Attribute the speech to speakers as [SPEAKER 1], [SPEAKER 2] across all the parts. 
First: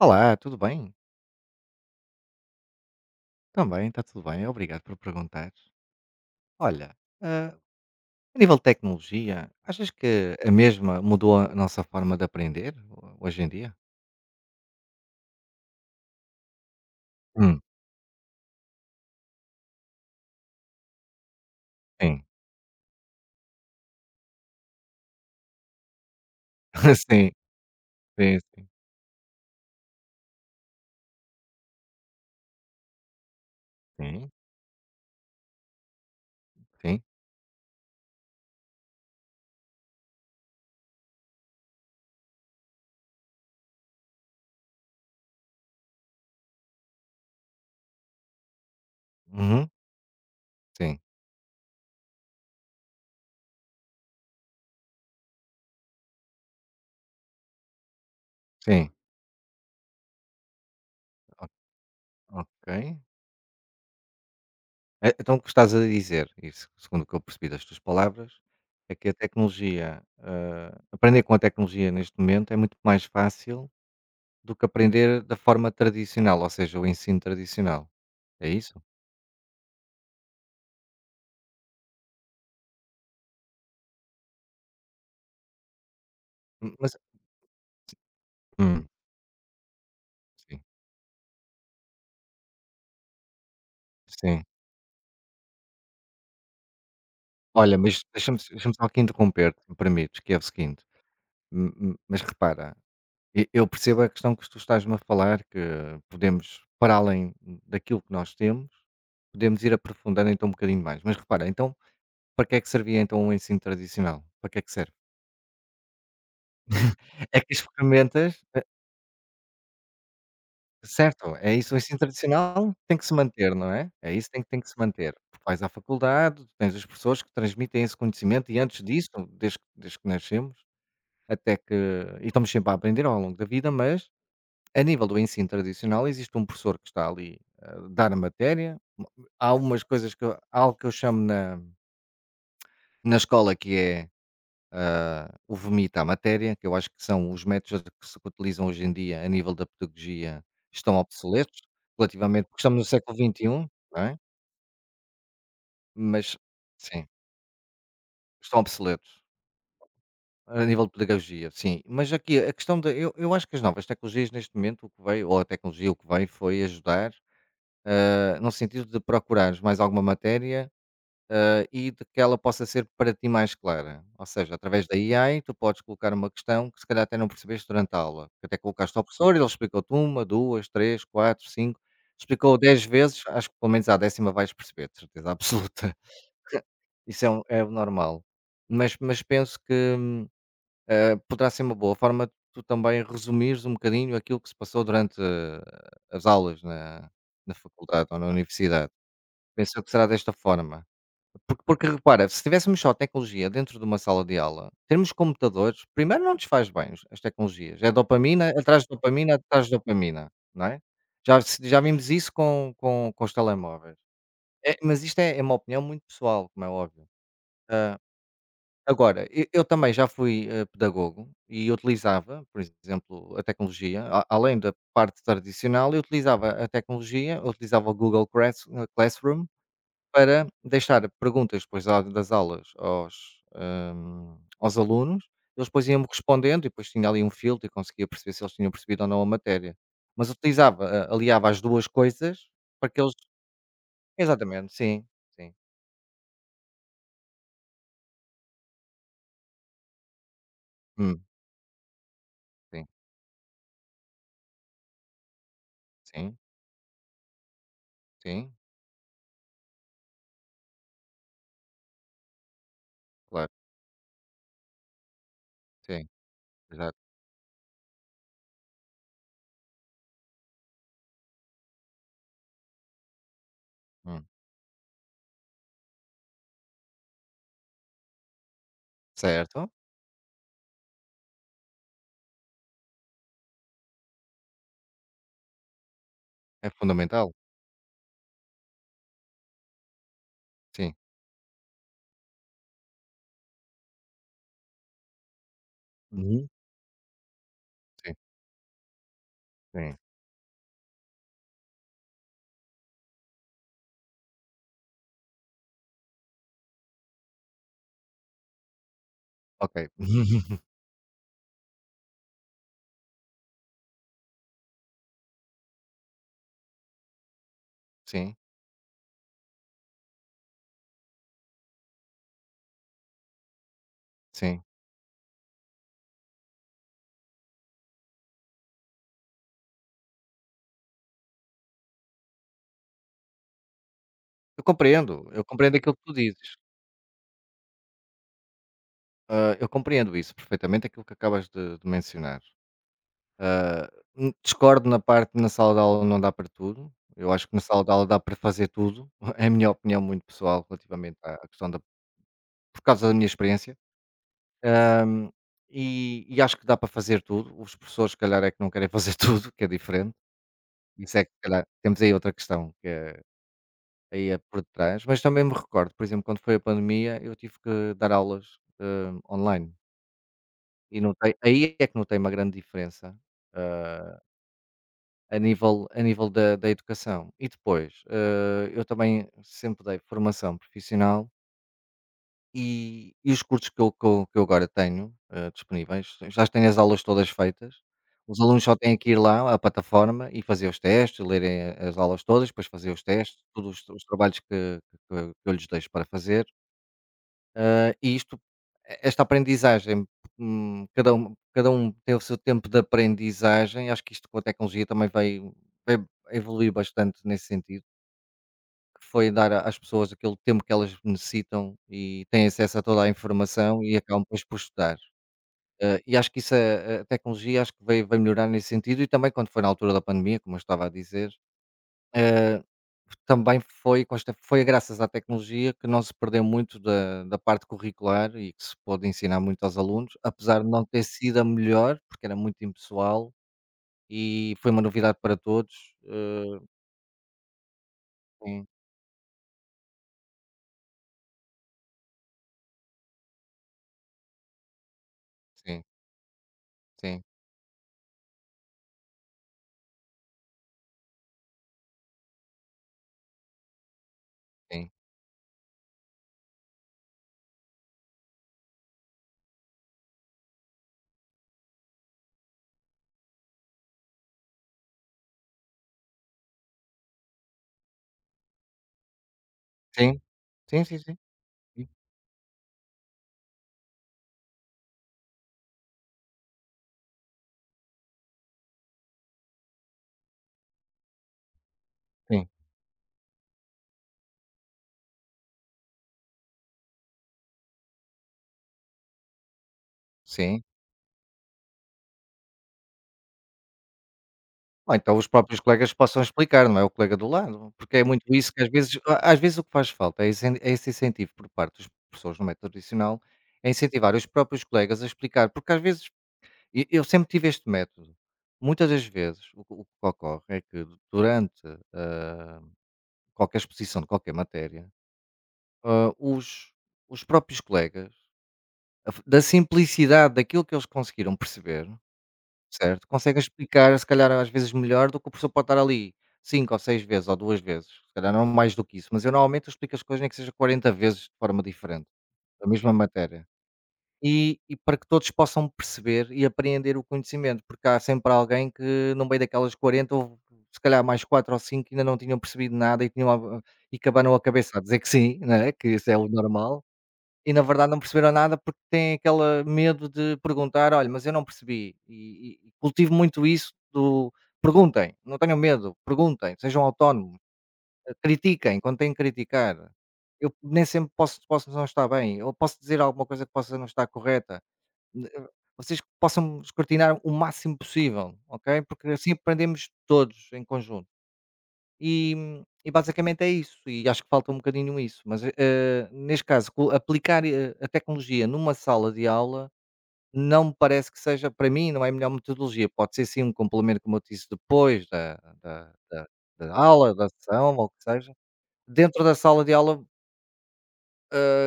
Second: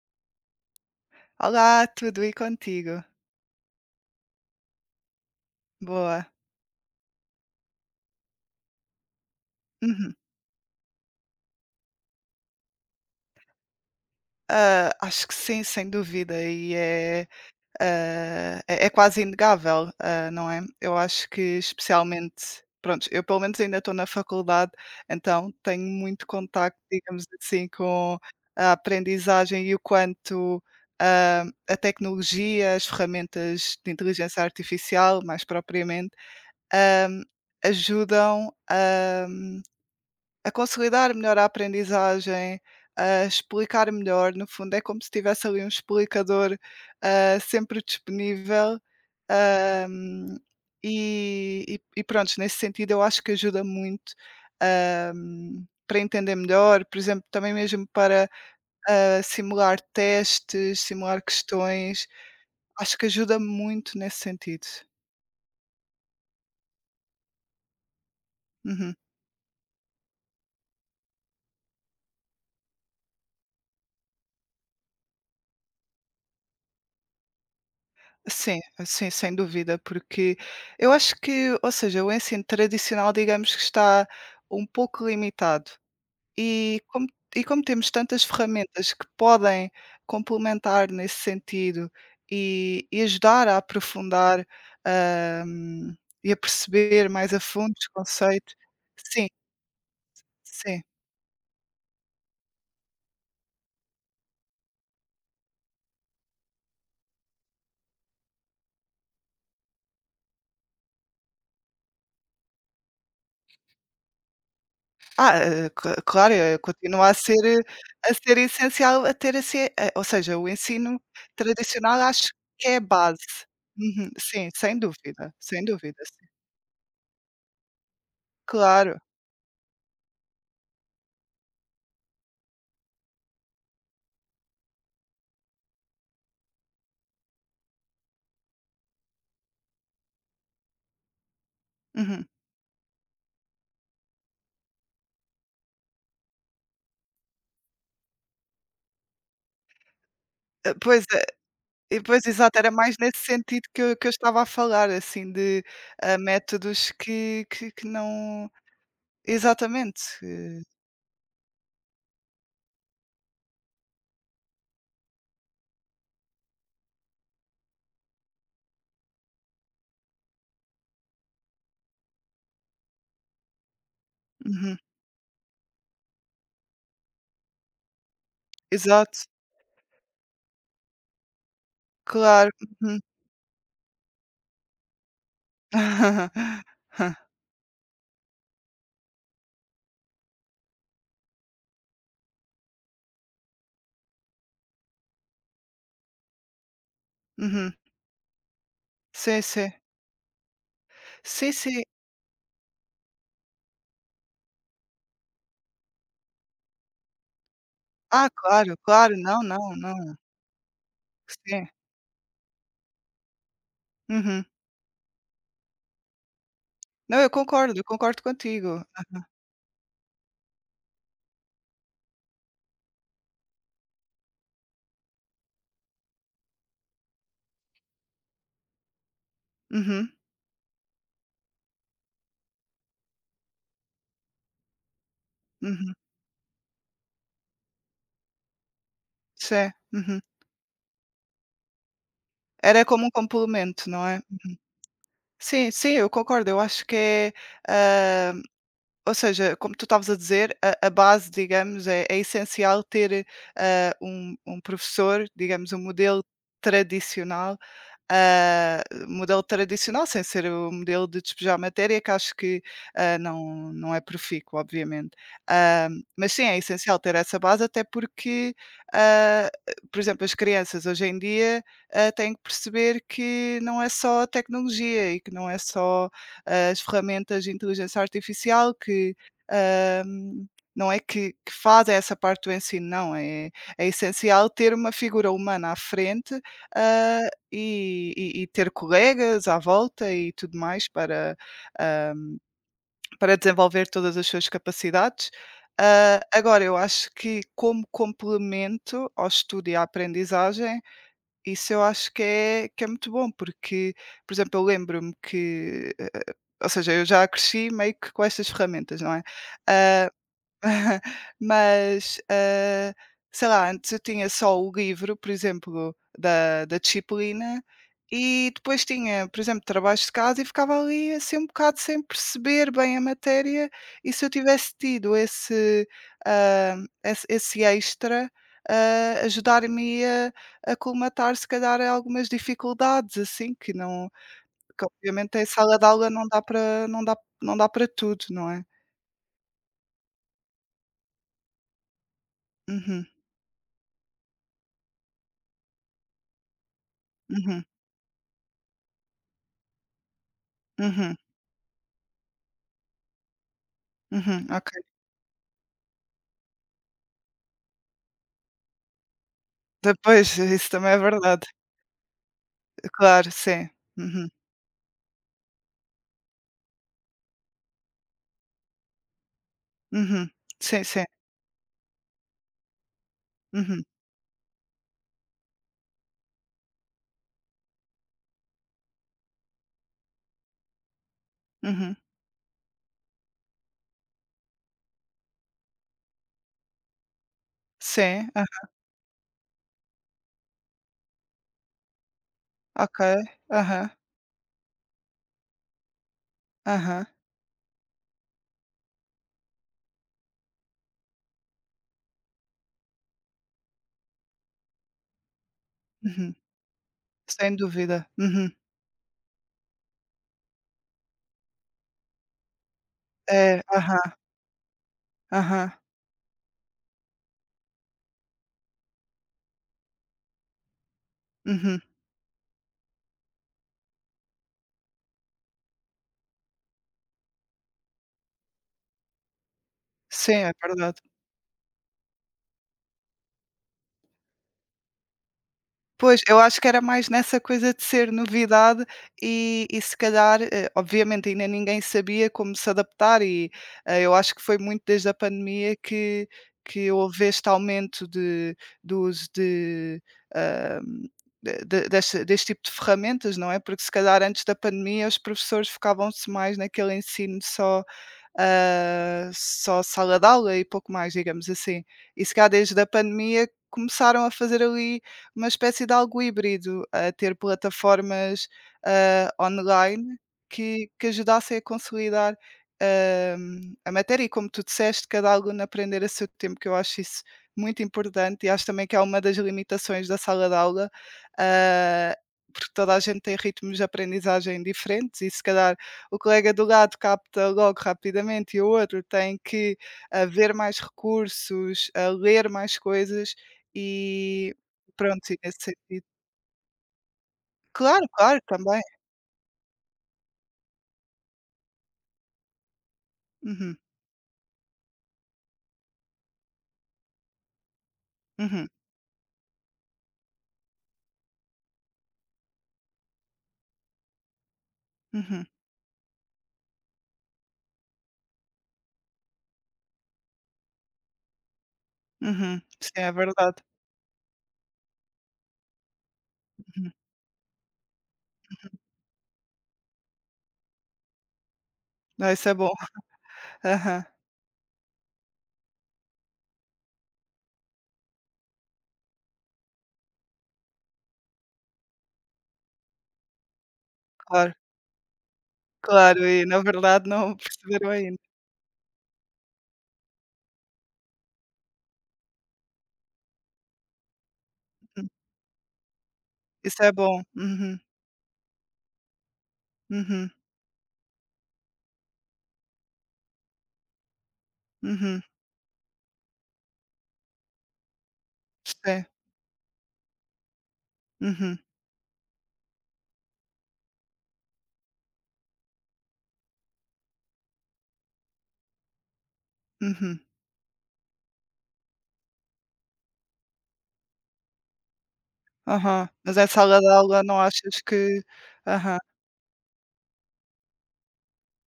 [SPEAKER 1] Olá, tudo bem?
[SPEAKER 2] Olá, tudo e contigo?
[SPEAKER 1] Também, está tudo bem, obrigado por perguntar.
[SPEAKER 2] Boa.
[SPEAKER 1] Olha, ah, a nível de tecnologia, achas
[SPEAKER 2] Uhum.
[SPEAKER 1] que a mesma mudou a nossa forma de aprender hoje em dia?
[SPEAKER 2] Acho que sim, sem dúvida, e é,
[SPEAKER 1] Hum,
[SPEAKER 2] ah, é é quase inegável, não é? Eu acho que
[SPEAKER 1] sim.
[SPEAKER 2] especialmente, pronto, eu pelo menos ainda estou na faculdade, então tenho muito contacto, digamos
[SPEAKER 1] Sim,
[SPEAKER 2] assim, com
[SPEAKER 1] sim, sim.
[SPEAKER 2] a aprendizagem e o quanto ah, a tecnologia, as ferramentas de
[SPEAKER 1] Sim,
[SPEAKER 2] inteligência artificial, mais propriamente,
[SPEAKER 1] sim.
[SPEAKER 2] ah, ajudam. A consolidar melhor a aprendizagem, a explicar melhor, no fundo, é como se tivesse ali um explicador, sempre disponível,
[SPEAKER 1] Uhum,
[SPEAKER 2] ahm,
[SPEAKER 1] sim,
[SPEAKER 2] e prontos, nesse sentido eu acho que ajuda muito, para entender melhor, por exemplo, também mesmo para,
[SPEAKER 1] sim.
[SPEAKER 2] simular testes, simular questões,
[SPEAKER 1] Ok.
[SPEAKER 2] acho que ajuda muito nesse sentido.
[SPEAKER 1] Então, o que estás a dizer, isso, segundo o que eu percebi das tuas palavras, é
[SPEAKER 2] Uhum.
[SPEAKER 1] que a tecnologia, aprender com a tecnologia neste momento é muito mais fácil do que aprender da forma tradicional, ou seja, o ensino tradicional. É
[SPEAKER 2] Sim,
[SPEAKER 1] isso?
[SPEAKER 2] sim, sem dúvida, porque eu acho que, ou seja, o ensino tradicional, digamos que está um pouco limitado. E
[SPEAKER 1] Mas
[SPEAKER 2] como, e como temos tantas
[SPEAKER 1] hum,
[SPEAKER 2] ferramentas que podem
[SPEAKER 1] sim,
[SPEAKER 2] complementar nesse sentido e ajudar a
[SPEAKER 1] sim.
[SPEAKER 2] aprofundar ah, e a perceber mais a fundo
[SPEAKER 1] Olha,
[SPEAKER 2] os
[SPEAKER 1] mas deixa-me
[SPEAKER 2] conceitos,
[SPEAKER 1] deixa só aqui
[SPEAKER 2] sim,
[SPEAKER 1] interromper-te, se me permites, que é o
[SPEAKER 2] sim.
[SPEAKER 1] seguinte, mas repara, eu percebo a questão que tu estás-me a falar, que podemos, para além daquilo que nós temos, podemos ir aprofundando então um bocadinho mais. Mas repara, então, para que é que servia então o ensino tradicional? Para que é que serve?
[SPEAKER 2] Claro, continua a ser,
[SPEAKER 1] É que
[SPEAKER 2] eh,
[SPEAKER 1] as
[SPEAKER 2] a ser
[SPEAKER 1] ferramentas...
[SPEAKER 2] essencial a ter esse ou seja, o ensino
[SPEAKER 1] Certo, é isso, o ensino
[SPEAKER 2] tradicional acho que
[SPEAKER 1] tradicional
[SPEAKER 2] é a
[SPEAKER 1] tem que se
[SPEAKER 2] base.
[SPEAKER 1] manter, não é?
[SPEAKER 2] Uhum,
[SPEAKER 1] É isso, tem que
[SPEAKER 2] sim,
[SPEAKER 1] tem que se
[SPEAKER 2] sem
[SPEAKER 1] manter.
[SPEAKER 2] dúvida,
[SPEAKER 1] Tu vais
[SPEAKER 2] sem
[SPEAKER 1] à
[SPEAKER 2] dúvida, sim.
[SPEAKER 1] faculdade, tu tens as pessoas que transmitem esse conhecimento e antes
[SPEAKER 2] Claro.
[SPEAKER 1] disso, desde que nascemos, até que... e estamos sempre a aprender ao longo da vida, mas a nível do ensino tradicional existe um professor que está ali, a dar a matéria. Há algumas coisas que eu... há algo que eu chamo na
[SPEAKER 2] Uhum.
[SPEAKER 1] na escola que é, o vomita à matéria, que eu acho que são os métodos que se utilizam hoje em dia a nível da pedagogia,
[SPEAKER 2] Eh,
[SPEAKER 1] estão
[SPEAKER 2] pois, eh,
[SPEAKER 1] obsoletos,
[SPEAKER 2] e pois
[SPEAKER 1] relativamente,
[SPEAKER 2] exato,
[SPEAKER 1] porque
[SPEAKER 2] era
[SPEAKER 1] estamos no
[SPEAKER 2] mais
[SPEAKER 1] século
[SPEAKER 2] nesse sentido
[SPEAKER 1] XXI,
[SPEAKER 2] que eu
[SPEAKER 1] não
[SPEAKER 2] que eu
[SPEAKER 1] é?
[SPEAKER 2] estava a falar, assim, de,
[SPEAKER 1] Mas,
[SPEAKER 2] métodos
[SPEAKER 1] sim,
[SPEAKER 2] que não
[SPEAKER 1] estão obsoletos,
[SPEAKER 2] exatamente,
[SPEAKER 1] a nível de pedagogia, sim. Mas aqui, a questão da... eu acho que as novas tecnologias neste momento, o que veio, ou a tecnologia, o que veio foi ajudar, no sentido de procurares mais alguma matéria, e de que ela possa ser para ti mais clara. Ou seja,
[SPEAKER 2] uhum,
[SPEAKER 1] através da AI, tu podes colocar uma questão que se calhar até não percebeste durante a aula, que até colocaste ao
[SPEAKER 2] exato,
[SPEAKER 1] professor e ele explicou-te uma, duas, três, quatro, cinco.
[SPEAKER 2] claro,
[SPEAKER 1] Explicou 10
[SPEAKER 2] uhum.
[SPEAKER 1] vezes, acho que pelo menos à 10ª vais perceber, de certeza absoluta. Isso é, é o normal. Mas penso que, poderá ser uma boa forma de tu também resumires um bocadinho aquilo que se passou durante, as aulas na, na
[SPEAKER 2] Uhum,
[SPEAKER 1] faculdade ou na universidade.
[SPEAKER 2] sim, sim.
[SPEAKER 1] Penso que será desta forma.
[SPEAKER 2] Sim,
[SPEAKER 1] Porque
[SPEAKER 2] sim.
[SPEAKER 1] porque repara, se tivéssemos só tecnologia dentro de uma sala de aula, termos computadores, primeiro não nos faz bem os... as tecnologias, é
[SPEAKER 2] Ah,
[SPEAKER 1] dopamina
[SPEAKER 2] claro,
[SPEAKER 1] atrás de
[SPEAKER 2] claro.
[SPEAKER 1] dopamina,
[SPEAKER 2] Não,
[SPEAKER 1] atrás de
[SPEAKER 2] não, não.
[SPEAKER 1] dopamina, não é? Já se
[SPEAKER 2] Sim.
[SPEAKER 1] Já vimos isso com os telemóveis.
[SPEAKER 2] Uhum.
[SPEAKER 1] É, mas isto é uma opinião muito pessoal, como é óbvio.
[SPEAKER 2] Não, eu
[SPEAKER 1] Hã,
[SPEAKER 2] concordo contigo.
[SPEAKER 1] Agora, e eu também já fui, pedagogo e utilizava, por exemplo, a tecnologia, a além da parte tradicional, eu utilizava a tecnologia, eu utilizava o Google Classroom
[SPEAKER 2] Uhum,
[SPEAKER 1] para deixar perguntas depois da das aulas aos, aos alunos, eles depois
[SPEAKER 2] uhum.
[SPEAKER 1] iam-me respondendo e depois tinha ali um filtro e conseguia perceber se eles tinham percebido ou não a
[SPEAKER 2] Sim,
[SPEAKER 1] matéria.
[SPEAKER 2] uhum.
[SPEAKER 1] Mas utilizava a aliava as 2 coisas
[SPEAKER 2] Era
[SPEAKER 1] para que
[SPEAKER 2] como um
[SPEAKER 1] eles...
[SPEAKER 2] complemento, não é?
[SPEAKER 1] exatamente, sim, sim.
[SPEAKER 2] Sim, sim, eu concordo. Eu acho que é, hã, ou seja, como tu estavas a dizer, a
[SPEAKER 1] Hum,
[SPEAKER 2] base, digamos, é essencial
[SPEAKER 1] sim,
[SPEAKER 2] ter, um professor, digamos, um modelo
[SPEAKER 1] sim,
[SPEAKER 2] tradicional.
[SPEAKER 1] sim,
[SPEAKER 2] Ah, modelo tradicional, sem ser o modelo de despejar matéria, que acho que,
[SPEAKER 1] claro,
[SPEAKER 2] não é profícuo, obviamente. Ah,
[SPEAKER 1] sim,
[SPEAKER 2] mas sim, é
[SPEAKER 1] exato.
[SPEAKER 2] essencial ter essa base, até porque, ah, por exemplo, as crianças hoje em dia, têm que perceber que não é só
[SPEAKER 1] Hum,
[SPEAKER 2] a tecnologia e que não é só as ferramentas de inteligência artificial que,
[SPEAKER 1] certo,
[SPEAKER 2] ah, não é que fazem essa parte do ensino, não, é essencial ter uma figura humana à frente,
[SPEAKER 1] é
[SPEAKER 2] ah,
[SPEAKER 1] fundamental.
[SPEAKER 2] e ter colegas à volta e tudo mais
[SPEAKER 1] Sim.
[SPEAKER 2] para, hã, para desenvolver todas as suas capacidades. Hã,
[SPEAKER 1] Uhum.
[SPEAKER 2] agora eu acho que como
[SPEAKER 1] Sim,
[SPEAKER 2] complemento ao estudo e à
[SPEAKER 1] sim,
[SPEAKER 2] aprendizagem, isso eu acho que é muito bom, porque, por exemplo, eu lembro-me que, ou seja, eu já cresci meio que com estas ferramentas, não é?
[SPEAKER 1] ok.
[SPEAKER 2] Hã Mas, sei lá, antes eu tinha só o livro, por exemplo, da disciplina,
[SPEAKER 1] Sim,
[SPEAKER 2] e depois tinha, por exemplo, trabalhos de casa e ficava ali, assim, um bocado sem perceber bem a matéria, e se eu
[SPEAKER 1] sim.
[SPEAKER 2] tivesse tido esse, esse extra, ajudar me a colmatar, se calhar, a algumas dificuldades, assim, que não que obviamente
[SPEAKER 1] Eu
[SPEAKER 2] em
[SPEAKER 1] compreendo
[SPEAKER 2] sala de
[SPEAKER 1] aquilo que
[SPEAKER 2] aula
[SPEAKER 1] tu
[SPEAKER 2] não dá
[SPEAKER 1] dizes.
[SPEAKER 2] para não dá não dá para tudo, não é?
[SPEAKER 1] Eu compreendo isso perfeitamente, aquilo que acabas de mencionar.
[SPEAKER 2] Uhum,
[SPEAKER 1] Ah, Discordo na parte na sala de aula não dá para tudo. Eu acho que na
[SPEAKER 2] uhum,
[SPEAKER 1] sala de aula dá para fazer tudo. É a minha opinião muito pessoal
[SPEAKER 2] uhum.
[SPEAKER 1] relativamente à à questão da... por causa da minha experiência.
[SPEAKER 2] Uhum, ok.
[SPEAKER 1] Ahm, e, e acho que dá para fazer tudo. Os professores, se calhar, é que não querem fazer tudo, que é diferente.
[SPEAKER 2] depois pois, isso também é
[SPEAKER 1] Isso é que, se
[SPEAKER 2] verdade.
[SPEAKER 1] calhar, temos aí outra questão que é,
[SPEAKER 2] Claro, sim. Uhum,
[SPEAKER 1] aí é por detrás. Mas também me recordo, por exemplo, quando foi a pandemia, eu tive que dar aulas, online.
[SPEAKER 2] uhum. Sim,
[SPEAKER 1] E
[SPEAKER 2] sim.
[SPEAKER 1] não tem aí... é que não tem uma grande diferença,
[SPEAKER 2] Uhum,
[SPEAKER 1] hã, a nível da educação. E depois, eu também sempre dei formação profissional
[SPEAKER 2] uhum.
[SPEAKER 1] e os cursos que eu agora tenho, disponíveis, já as tenho as aulas todas feitas,
[SPEAKER 2] Sim,
[SPEAKER 1] os alunos só têm que ir lá à plataforma e fazer os testes, lerem, as aulas todas, depois fazer
[SPEAKER 2] ok.
[SPEAKER 1] os testes, todos
[SPEAKER 2] Aham,
[SPEAKER 1] os trabalhos que eu lhes deixo para fazer.
[SPEAKER 2] aham,
[SPEAKER 1] E isto, esta aprendizagem, cada um tem o seu tempo de aprendizagem, acho que isto com a tecnologia também vai, vai
[SPEAKER 2] uhum.
[SPEAKER 1] evoluir bastante nesse
[SPEAKER 2] Sem
[SPEAKER 1] sentido,
[SPEAKER 2] dúvida. Uhum.
[SPEAKER 1] que foi dar às pessoas aquele tempo que elas necessitam e têm acesso a toda a
[SPEAKER 2] É,
[SPEAKER 1] informação e
[SPEAKER 2] aham,
[SPEAKER 1] acabam depois por estudar.
[SPEAKER 2] aham.
[SPEAKER 1] E acho que isso, a tecnologia, acho que vai, vai melhorar nesse sentido e também quando foi na altura da pandemia, como eu estava a dizer,
[SPEAKER 2] Uhum.
[SPEAKER 1] eh, também foi com esta... foi graças à tecnologia que não se perdeu muito da parte curricular e que se pôde ensinar muito aos alunos,
[SPEAKER 2] Sim, é
[SPEAKER 1] apesar de não
[SPEAKER 2] verdade.
[SPEAKER 1] ter sido a melhor, porque era muito impessoal e foi uma novidade para todos.
[SPEAKER 2] Pois, eu acho que era mais nessa coisa de ser
[SPEAKER 1] Sim,
[SPEAKER 2] novidade e se calhar, obviamente ainda ninguém sabia como se adaptar e, eu acho que foi muito desde a pandemia
[SPEAKER 1] sim,
[SPEAKER 2] que
[SPEAKER 1] sim,
[SPEAKER 2] houve este aumento de do uso de, hã, de deste deste tipo de ferramentas, não é, porque se calhar antes da
[SPEAKER 1] sim.
[SPEAKER 2] pandemia os professores focavam-se mais naquele ensino só sala de aula e pouco mais, digamos assim. E se calhar desde a pandemia começaram a fazer ali uma espécie de algo híbrido, a ter plataformas, online
[SPEAKER 1] Sim, sim,
[SPEAKER 2] que
[SPEAKER 1] sim,
[SPEAKER 2] que
[SPEAKER 1] sim,
[SPEAKER 2] ajudassem a consolidar, ah, a matéria e como tu disseste, cada aluno aprender a seu tempo, que eu acho isso muito importante e acho também que é uma das limitações da sala de aula, ah,
[SPEAKER 1] sim,
[SPEAKER 2] porque toda a gente tem ritmos de aprendizagem diferentes e se calhar o colega do lado capta logo rapidamente e o outro tem que, ver
[SPEAKER 1] sim.
[SPEAKER 2] mais recursos, a ler mais coisas e
[SPEAKER 1] Ou então os
[SPEAKER 2] pronto, e nesse
[SPEAKER 1] próprios colegas
[SPEAKER 2] sentido.
[SPEAKER 1] possam explicar, não é o colega do lado, porque é
[SPEAKER 2] Claro,
[SPEAKER 1] muito
[SPEAKER 2] claro,
[SPEAKER 1] isso que às
[SPEAKER 2] também.
[SPEAKER 1] vezes... a às vezes o que faz falta é esse incentivo por parte dos professores no método tradicional, é
[SPEAKER 2] Uhum,
[SPEAKER 1] incentivar os próprios colegas a explicar, porque às vezes... e eu sempre tive este método.
[SPEAKER 2] uhum,
[SPEAKER 1] Muitas das vezes o que ocorre é que durante, hã, qualquer exposição de qualquer matéria,
[SPEAKER 2] uhum,
[SPEAKER 1] hã, os os próprios colegas, a f da simplicidade daquilo que eles conseguiram perceber...
[SPEAKER 2] uhum. Sim,
[SPEAKER 1] Certo,
[SPEAKER 2] é
[SPEAKER 1] consegue
[SPEAKER 2] verdade.
[SPEAKER 1] explicar, se calhar às vezes melhor do que o professor, pode estar ali 5 ou
[SPEAKER 2] Uhum.
[SPEAKER 1] 6 vezes ou 2 vezes, se calhar não mais do que isso, mas eu normalmente eu explico as coisas nem que seja 40 vezes de forma diferente,
[SPEAKER 2] Ah, isso é
[SPEAKER 1] a
[SPEAKER 2] bom.
[SPEAKER 1] mesma matéria.
[SPEAKER 2] Aham,
[SPEAKER 1] E para que todos possam perceber e apreender o conhecimento, porque há sempre alguém que no meio daquelas 40 houve se calhar mais 4 ou 5 que ainda não tinham percebido nada e tinham a... e que a
[SPEAKER 2] claro,
[SPEAKER 1] cabeça a dizer que sim, né, que isso é
[SPEAKER 2] claro,
[SPEAKER 1] o
[SPEAKER 2] e na
[SPEAKER 1] normal.
[SPEAKER 2] verdade não
[SPEAKER 1] E na verdade
[SPEAKER 2] perceberam
[SPEAKER 1] não
[SPEAKER 2] ainda.
[SPEAKER 1] perceberam nada porque têm aquele medo de perguntar: "Olha, mas eu não percebi", e cultivo muito isso do
[SPEAKER 2] Uhum.
[SPEAKER 1] perguntem, não tenham medo, perguntem, sejam
[SPEAKER 2] Isso é bom.
[SPEAKER 1] autónomos,
[SPEAKER 2] Uhum,
[SPEAKER 1] critiquem quando têm que criticar.
[SPEAKER 2] uhum,
[SPEAKER 1] Eu nem sempre, posso posso não estar bem, ou posso dizer alguma coisa que possa não estar correta.
[SPEAKER 2] uhum.
[SPEAKER 1] Ne eh, Vocês possam escrutinar o máximo possível, ok?
[SPEAKER 2] Sim.
[SPEAKER 1] Porque assim aprendemos todos em conjunto.
[SPEAKER 2] Uhum,
[SPEAKER 1] E, e basicamente é isso, e acho que falta um bocadinho isso, mas, neste caso, co aplicar, a tecnologia numa sala de aula
[SPEAKER 2] uhum.
[SPEAKER 1] não me parece que seja... para mim não é a melhor metodologia, pode ser sim um complemento, como eu te disse, depois da da
[SPEAKER 2] Aham.
[SPEAKER 1] da
[SPEAKER 2] Mas em
[SPEAKER 1] da
[SPEAKER 2] sala de
[SPEAKER 1] aula,
[SPEAKER 2] aula
[SPEAKER 1] da
[SPEAKER 2] não
[SPEAKER 1] sessão
[SPEAKER 2] achas
[SPEAKER 1] ou o que
[SPEAKER 2] que.
[SPEAKER 1] seja.
[SPEAKER 2] Aham.
[SPEAKER 1] Dentro da sala de aula,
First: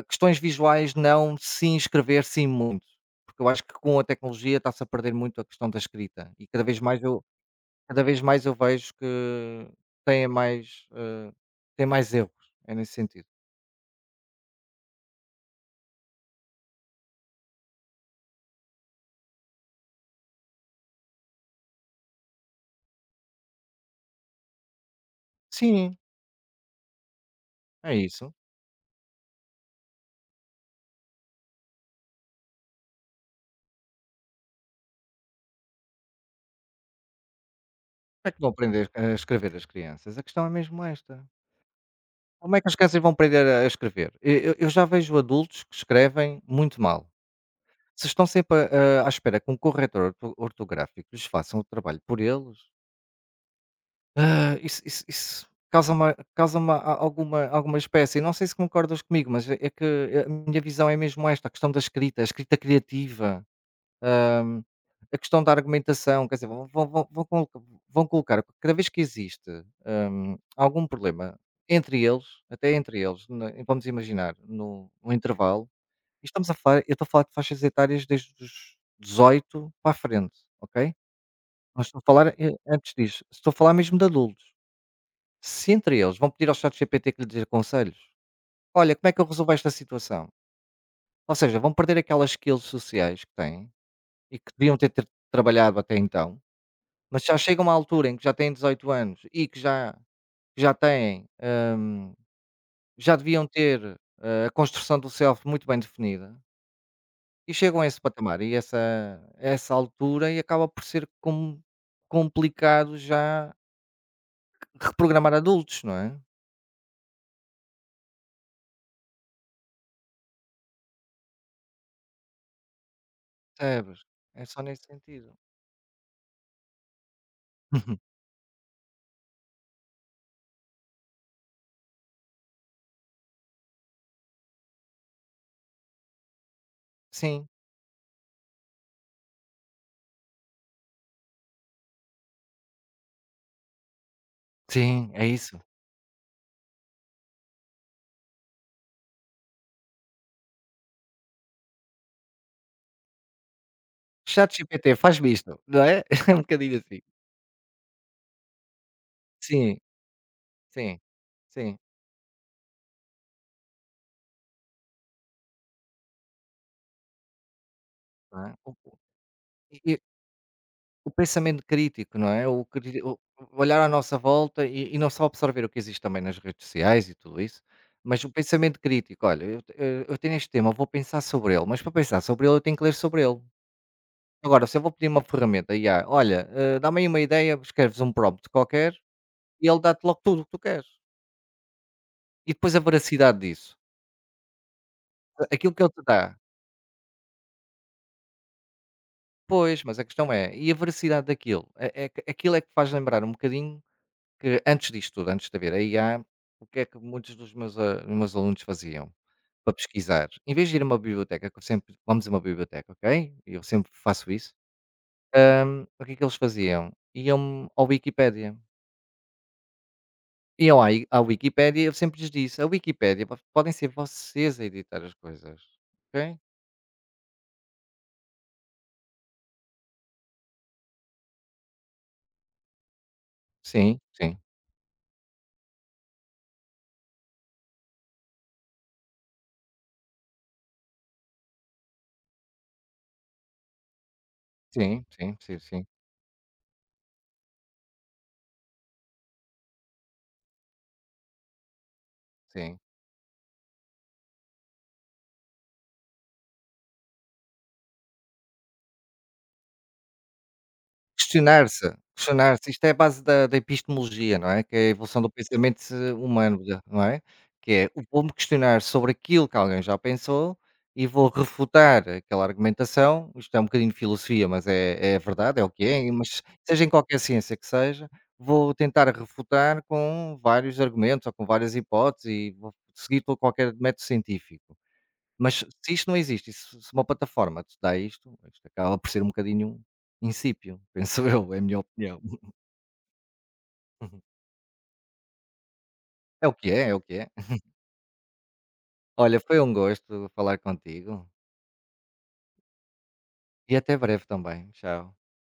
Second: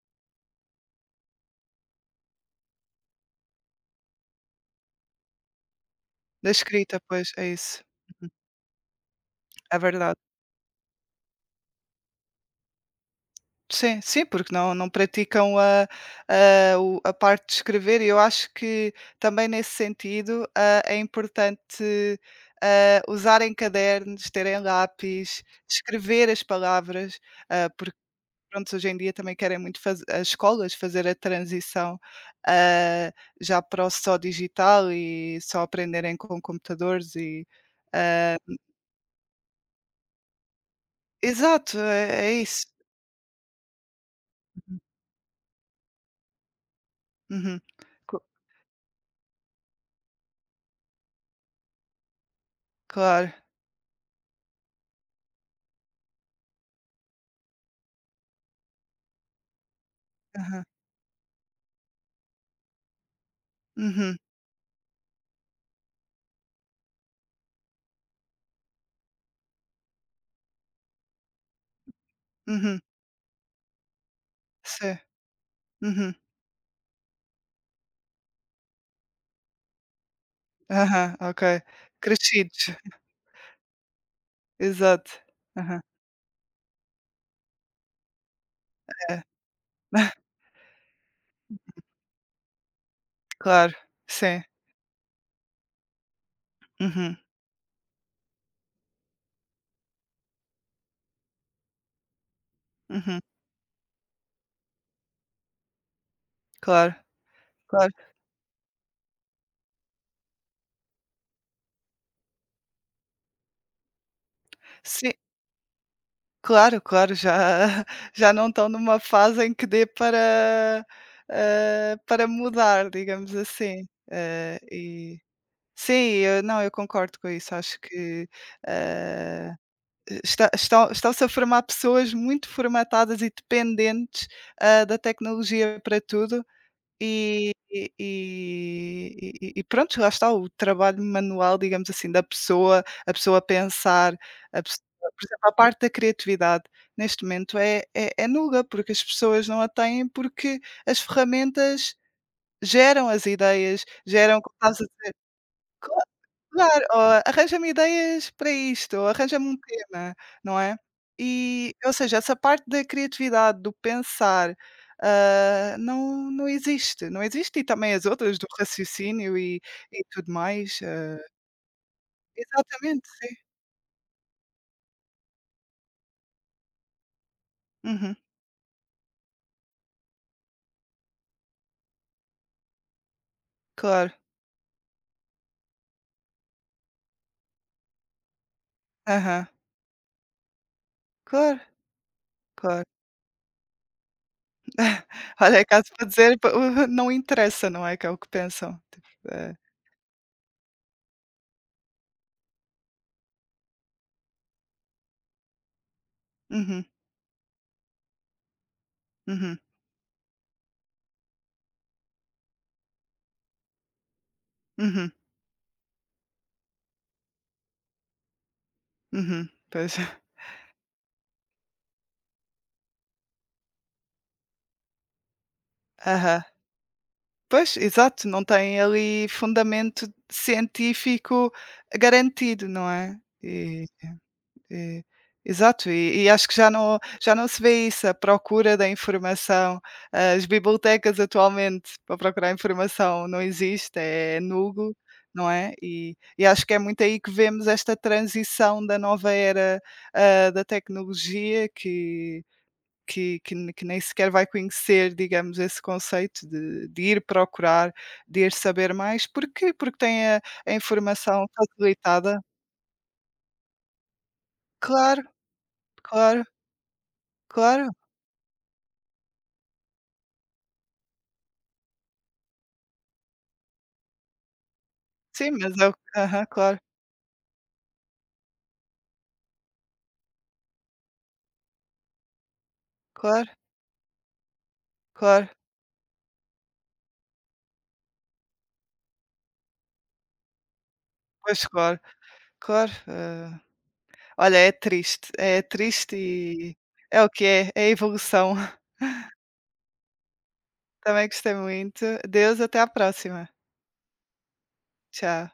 [SPEAKER 1] questões visuais não, se inscrever sim muito, porque eu acho que com a tecnologia está-se a perder muito a questão da escrita e
[SPEAKER 2] Da escrita, pois, é isso.
[SPEAKER 1] cada vez
[SPEAKER 2] Uhum.
[SPEAKER 1] mais eu vejo que
[SPEAKER 2] É verdade.
[SPEAKER 1] tem mais, erros, é nesse sentido.
[SPEAKER 2] Sim, sim, porque não praticam a parte de escrever e eu acho que também nesse sentido, é importante, usarem cadernos, terem lápis,
[SPEAKER 1] Sim,
[SPEAKER 2] escrever as palavras,
[SPEAKER 1] é
[SPEAKER 2] porque
[SPEAKER 1] isso.
[SPEAKER 2] pronto, hoje em dia também querem muito faz as escolas fazer a transição, ah, já para o só digital e só aprenderem com computadores e,
[SPEAKER 1] Como é
[SPEAKER 2] ah
[SPEAKER 1] que vão aprender a escrever as crianças? A questão é mesmo esta.
[SPEAKER 2] exato, é
[SPEAKER 1] Como é
[SPEAKER 2] isso.
[SPEAKER 1] que as crianças vão aprender a escrever? Eu
[SPEAKER 2] Uhum.
[SPEAKER 1] já vejo adultos que escrevem muito mal.
[SPEAKER 2] Uhum.
[SPEAKER 1] Se
[SPEAKER 2] Co
[SPEAKER 1] estão sempre à espera que um corretor ortográfico lhes faça o trabalho por eles,
[SPEAKER 2] claro.
[SPEAKER 1] isso, isso causa, uma, alguma, alguma espécie. Não sei se concordas comigo, mas é... é que a minha
[SPEAKER 2] Aham.
[SPEAKER 1] visão é mesmo esta, a questão da escrita, a escrita criativa.
[SPEAKER 2] Uhum,
[SPEAKER 1] Hum, a questão da argumentação, quer dizer, vão colocar, cada vez que existe, algum problema entre eles, até
[SPEAKER 2] uhum.
[SPEAKER 1] entre eles, vamos imaginar, no,
[SPEAKER 2] Sim.
[SPEAKER 1] no intervalo,
[SPEAKER 2] Uhum.
[SPEAKER 1] e estamos a falar, eu estou a falar de faixas etárias desde os 18 para a frente, ok?
[SPEAKER 2] Aham, ok.
[SPEAKER 1] Nós... estou a falar,
[SPEAKER 2] Crescidos.
[SPEAKER 1] antes disso, estou a falar mesmo de adultos.
[SPEAKER 2] Exato.
[SPEAKER 1] Se
[SPEAKER 2] Aham.
[SPEAKER 1] entre eles vão pedir ao chat GPT que lhes dê conselhos, olha, como é que
[SPEAKER 2] É.
[SPEAKER 1] eu resolvo esta situação? Ou seja, vão perder aquelas skills sociais que têm
[SPEAKER 2] Claro.
[SPEAKER 1] e
[SPEAKER 2] Sim.
[SPEAKER 1] que deviam ter trabalhado até então.
[SPEAKER 2] Uhum,
[SPEAKER 1] Mas já chega uma altura em que já têm 18 anos e que já... que já têm, eh, já
[SPEAKER 2] uhum.
[SPEAKER 1] deviam ter, a construção do self muito bem definida
[SPEAKER 2] Claro,
[SPEAKER 1] e chegam a
[SPEAKER 2] claro.
[SPEAKER 1] esse patamar e essa a essa altura e acaba por ser complicado já
[SPEAKER 2] Sim,
[SPEAKER 1] reprogramar adultos, não é?
[SPEAKER 2] claro, claro. Já já não estão numa fase em que dê para, para mudar, digamos assim.
[SPEAKER 1] Percebes? É
[SPEAKER 2] Hã,
[SPEAKER 1] só nesse
[SPEAKER 2] e
[SPEAKER 1] sentido.
[SPEAKER 2] sim, eu não, eu concordo com isso. Acho que, hã estão-se a formar pessoas muito formatadas e dependentes, da tecnologia para tudo
[SPEAKER 1] Sim,
[SPEAKER 2] e pronto, lá está o trabalho manual, digamos assim, da pessoa, a pessoa pensar, a pessoa
[SPEAKER 1] sim,
[SPEAKER 2] por
[SPEAKER 1] é
[SPEAKER 2] exemplo, a
[SPEAKER 1] isso.
[SPEAKER 2] parte da criatividade, neste momento é nula, porque as pessoas não a têm, porque as ferramentas geram as ideias, geram como estavas a
[SPEAKER 1] ChatGPT,
[SPEAKER 2] dizer.
[SPEAKER 1] faz-me isto, não é? É um bocadinho
[SPEAKER 2] Claro,
[SPEAKER 1] assim.
[SPEAKER 2] ó, arranja-me ideias para isto, ou arranja-me um
[SPEAKER 1] Sim,
[SPEAKER 2] tema, não é?
[SPEAKER 1] sim,
[SPEAKER 2] E,
[SPEAKER 1] sim,
[SPEAKER 2] ou seja, essa parte da criatividade, do pensar, não existe, não existe e também as outras
[SPEAKER 1] não
[SPEAKER 2] do
[SPEAKER 1] é?
[SPEAKER 2] raciocínio e
[SPEAKER 1] E
[SPEAKER 2] e tudo mais,
[SPEAKER 1] O pensamento crítico, não é?
[SPEAKER 2] exatamente,
[SPEAKER 1] O
[SPEAKER 2] sim.
[SPEAKER 1] olhar à nossa volta e... e não só absorver o que existe também nas redes sociais e tudo isso,
[SPEAKER 2] Uhum,
[SPEAKER 1] mas o pensamento crítico. Olha, eu te eu tenho este tema, vou pensar sobre ele, mas para pensar sobre ele eu tenho que ler sobre ele.
[SPEAKER 2] claro.
[SPEAKER 1] Agora, se eu vou pedir uma ferramenta I a olha, dá-me aí uma ideia, escreves um prompt qualquer
[SPEAKER 2] Aham.
[SPEAKER 1] e ele dá-te logo tudo o que tu queres.
[SPEAKER 2] Claro,
[SPEAKER 1] E depois a
[SPEAKER 2] claro.
[SPEAKER 1] veracidade disso. A
[SPEAKER 2] Olha, é
[SPEAKER 1] aquilo que
[SPEAKER 2] caso
[SPEAKER 1] ele te
[SPEAKER 2] para
[SPEAKER 1] dá...
[SPEAKER 2] dizer pa não interessa, não é, que é o que pensam, tipo,
[SPEAKER 1] pois, mas a questão é, e a veracidade daquilo? É, é que aquilo é que faz lembrar um bocadinho... Que antes disto tudo, antes de haver a IA, o que
[SPEAKER 2] uhum,
[SPEAKER 1] é que muitos dos meus alunos faziam
[SPEAKER 2] uhum,
[SPEAKER 1] para pesquisar? Em vez de ir a uma biblioteca, que eu sempre vamos a uma biblioteca, ok? Eu sempre faço isso.
[SPEAKER 2] uhum,
[SPEAKER 1] O que é que eles faziam? Iam ao Wikipédia.
[SPEAKER 2] uhum, pois.
[SPEAKER 1] Iam à i à Wikipédia, eu sempre lhes disse: "A Wikipédia, vo... podem ser vocês a editar as coisas, ok?
[SPEAKER 2] Aham. Pois, exato, não tem ali fundamento científico garantido, não é? E
[SPEAKER 1] Sim, sim,
[SPEAKER 2] e exato, e acho que já não se vê isso, a procura da informação. As bibliotecas atualmente para procurar informação não existe, é nulo,
[SPEAKER 1] sim, sim,
[SPEAKER 2] não
[SPEAKER 1] sim,
[SPEAKER 2] é?
[SPEAKER 1] sim,
[SPEAKER 2] E acho que é muito aí que vemos esta transição da nova era, da tecnologia que
[SPEAKER 1] sim."
[SPEAKER 2] que que ne que nem sequer vai conhecer, digamos, esse conceito de ir procurar, de ir saber mais, porque tem a informação
[SPEAKER 1] Questionar-se,
[SPEAKER 2] facilitada.
[SPEAKER 1] questionar-se. Isto é a base da epistemologia, não é, que é a evolução
[SPEAKER 2] Claro,
[SPEAKER 1] do pensamento,
[SPEAKER 2] claro,
[SPEAKER 1] humano, da... não é, que é:
[SPEAKER 2] claro.
[SPEAKER 1] o vou-me questionar sobre aquilo que alguém já pensou e vou refutar aquela argumentação. Isto é um bocadinho de filosofia, mas é
[SPEAKER 2] Sim,
[SPEAKER 1] verdade, é o
[SPEAKER 2] mas
[SPEAKER 1] que
[SPEAKER 2] é o
[SPEAKER 1] é, mas
[SPEAKER 2] aham, claro,
[SPEAKER 1] seja em qualquer ciência que seja, vou tentar refutar com vários argumentos ou com várias hipóteses e vou seguir todo
[SPEAKER 2] claro,
[SPEAKER 1] qualquer método científico.
[SPEAKER 2] claro.
[SPEAKER 1] Mas se isto não existe, e se uma plataforma te dá isto, isto acaba por ser um bocadinho insípio, penso eu, é a
[SPEAKER 2] Pois,
[SPEAKER 1] minha
[SPEAKER 2] claro,
[SPEAKER 1] opinião.
[SPEAKER 2] claro, olha, é triste
[SPEAKER 1] É o que
[SPEAKER 2] e
[SPEAKER 1] é, é o que
[SPEAKER 2] é o
[SPEAKER 1] é.
[SPEAKER 2] que é, é a evolução.
[SPEAKER 1] Olha, foi um gosto falar contigo
[SPEAKER 2] Também gostei muito. Deus, até à próxima.
[SPEAKER 1] e até breve também. Tchau.
[SPEAKER 2] Tchau.